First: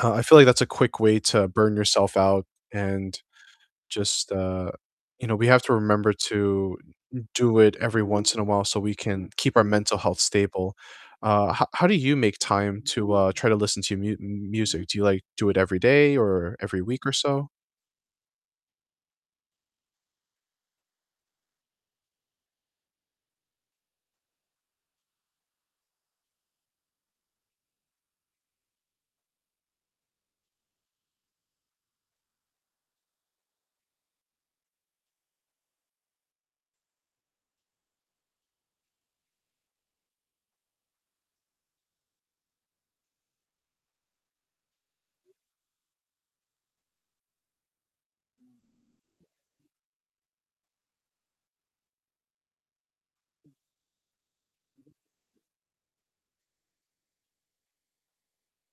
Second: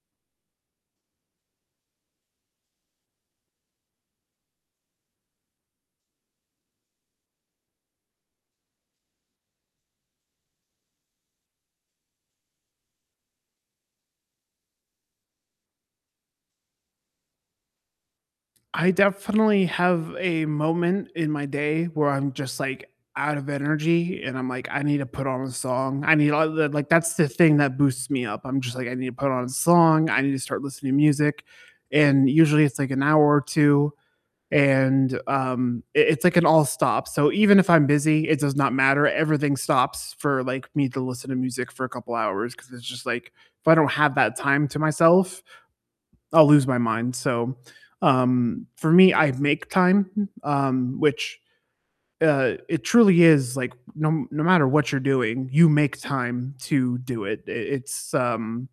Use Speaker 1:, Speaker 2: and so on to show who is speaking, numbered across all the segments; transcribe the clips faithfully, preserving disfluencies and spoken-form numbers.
Speaker 1: Uh, I feel like that's a quick way to burn yourself out and just, uh, you know, we have to remember to do it every once in a while so we can keep our mental health stable, uh, how how do you make time to, uh, try to listen to mu music? Do you, like, do it every day or every week or so?
Speaker 2: I definitely have a moment in my day where I'm just, like, out of energy and I'm like, "I need to put on a song, I need all the" like, that's the thing that boosts me up, I'm just like, "I need to put on a song, I need to start listening to music," and usually it's, like, an hour or two and, um, it it's like an all-stop, so, even if I'm busy, it does not matter, everything stops for, like, me to listen to music for a couple hours 'cause it's just like if I don't have that time to myself, I'll lose my mind, so, um, for me, I make time, um, which, uh, it truly is, like, no m no matter what you're doing, you make time to do it, i it's, um,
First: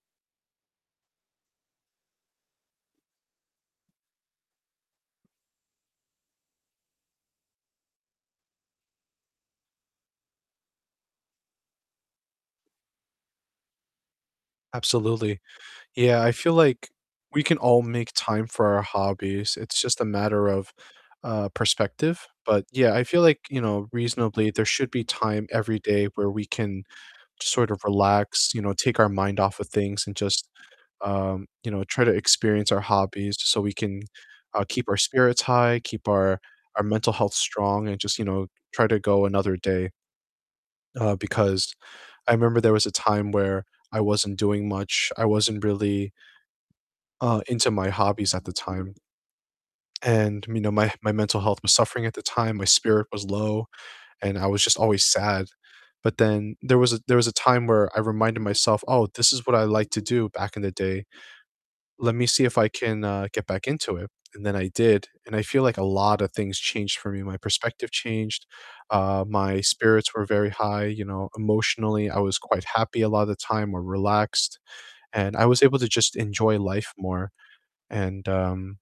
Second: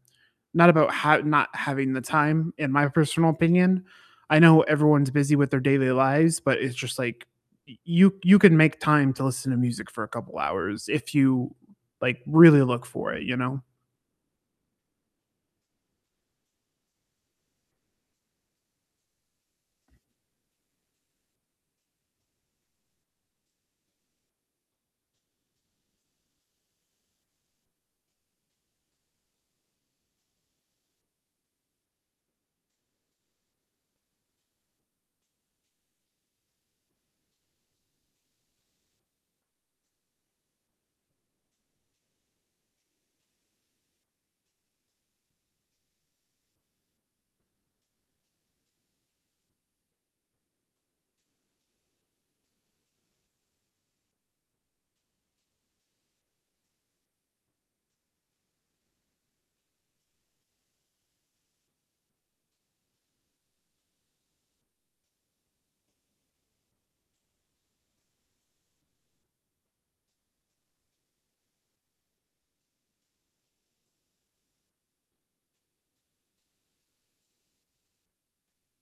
Speaker 2: not about ha not having the time in my personal opinion, I know everyone's busy with their daily lives, but it's just like y you you can make time to listen to music for a couple hours if you, like, really look for it, you know?
Speaker 1: Absolutely, yeah, I feel like we can all make time for our hobbies, it's just a matter of, uh, perspective, but yeah, I feel like, you know, reasonably there should be time every day where we can sort of relax, you know, take our mind off of things and just, um, you know, try to experience our hobbies just so we can, uh, keep our spirits high, keep our our mental health strong, and just, you know, try to go another day. Uh, because I remember there was a time where I wasn't doing much, I wasn't really uh, into my hobbies at the time. And, me know, my h my mental health was suffering at the time, my spirit was low, and I was just always sad, but then there was a there was a time where I reminded myself, "Oh, this is what I liked to do back in the day, let me see if I can, uh, get back into it," and then I did, and I feel like a lot of things changed for me, my perspective changed, uh, my spirits were very high, you know, emotionally, I was quite happy a lot of the time or relaxed, and I was able to just enjoy life more and, um,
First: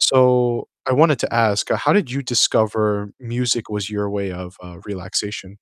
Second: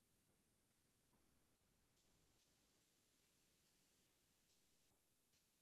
Speaker 1: so I wanted to ask, how did you discover music was your way of, uh, relaxation?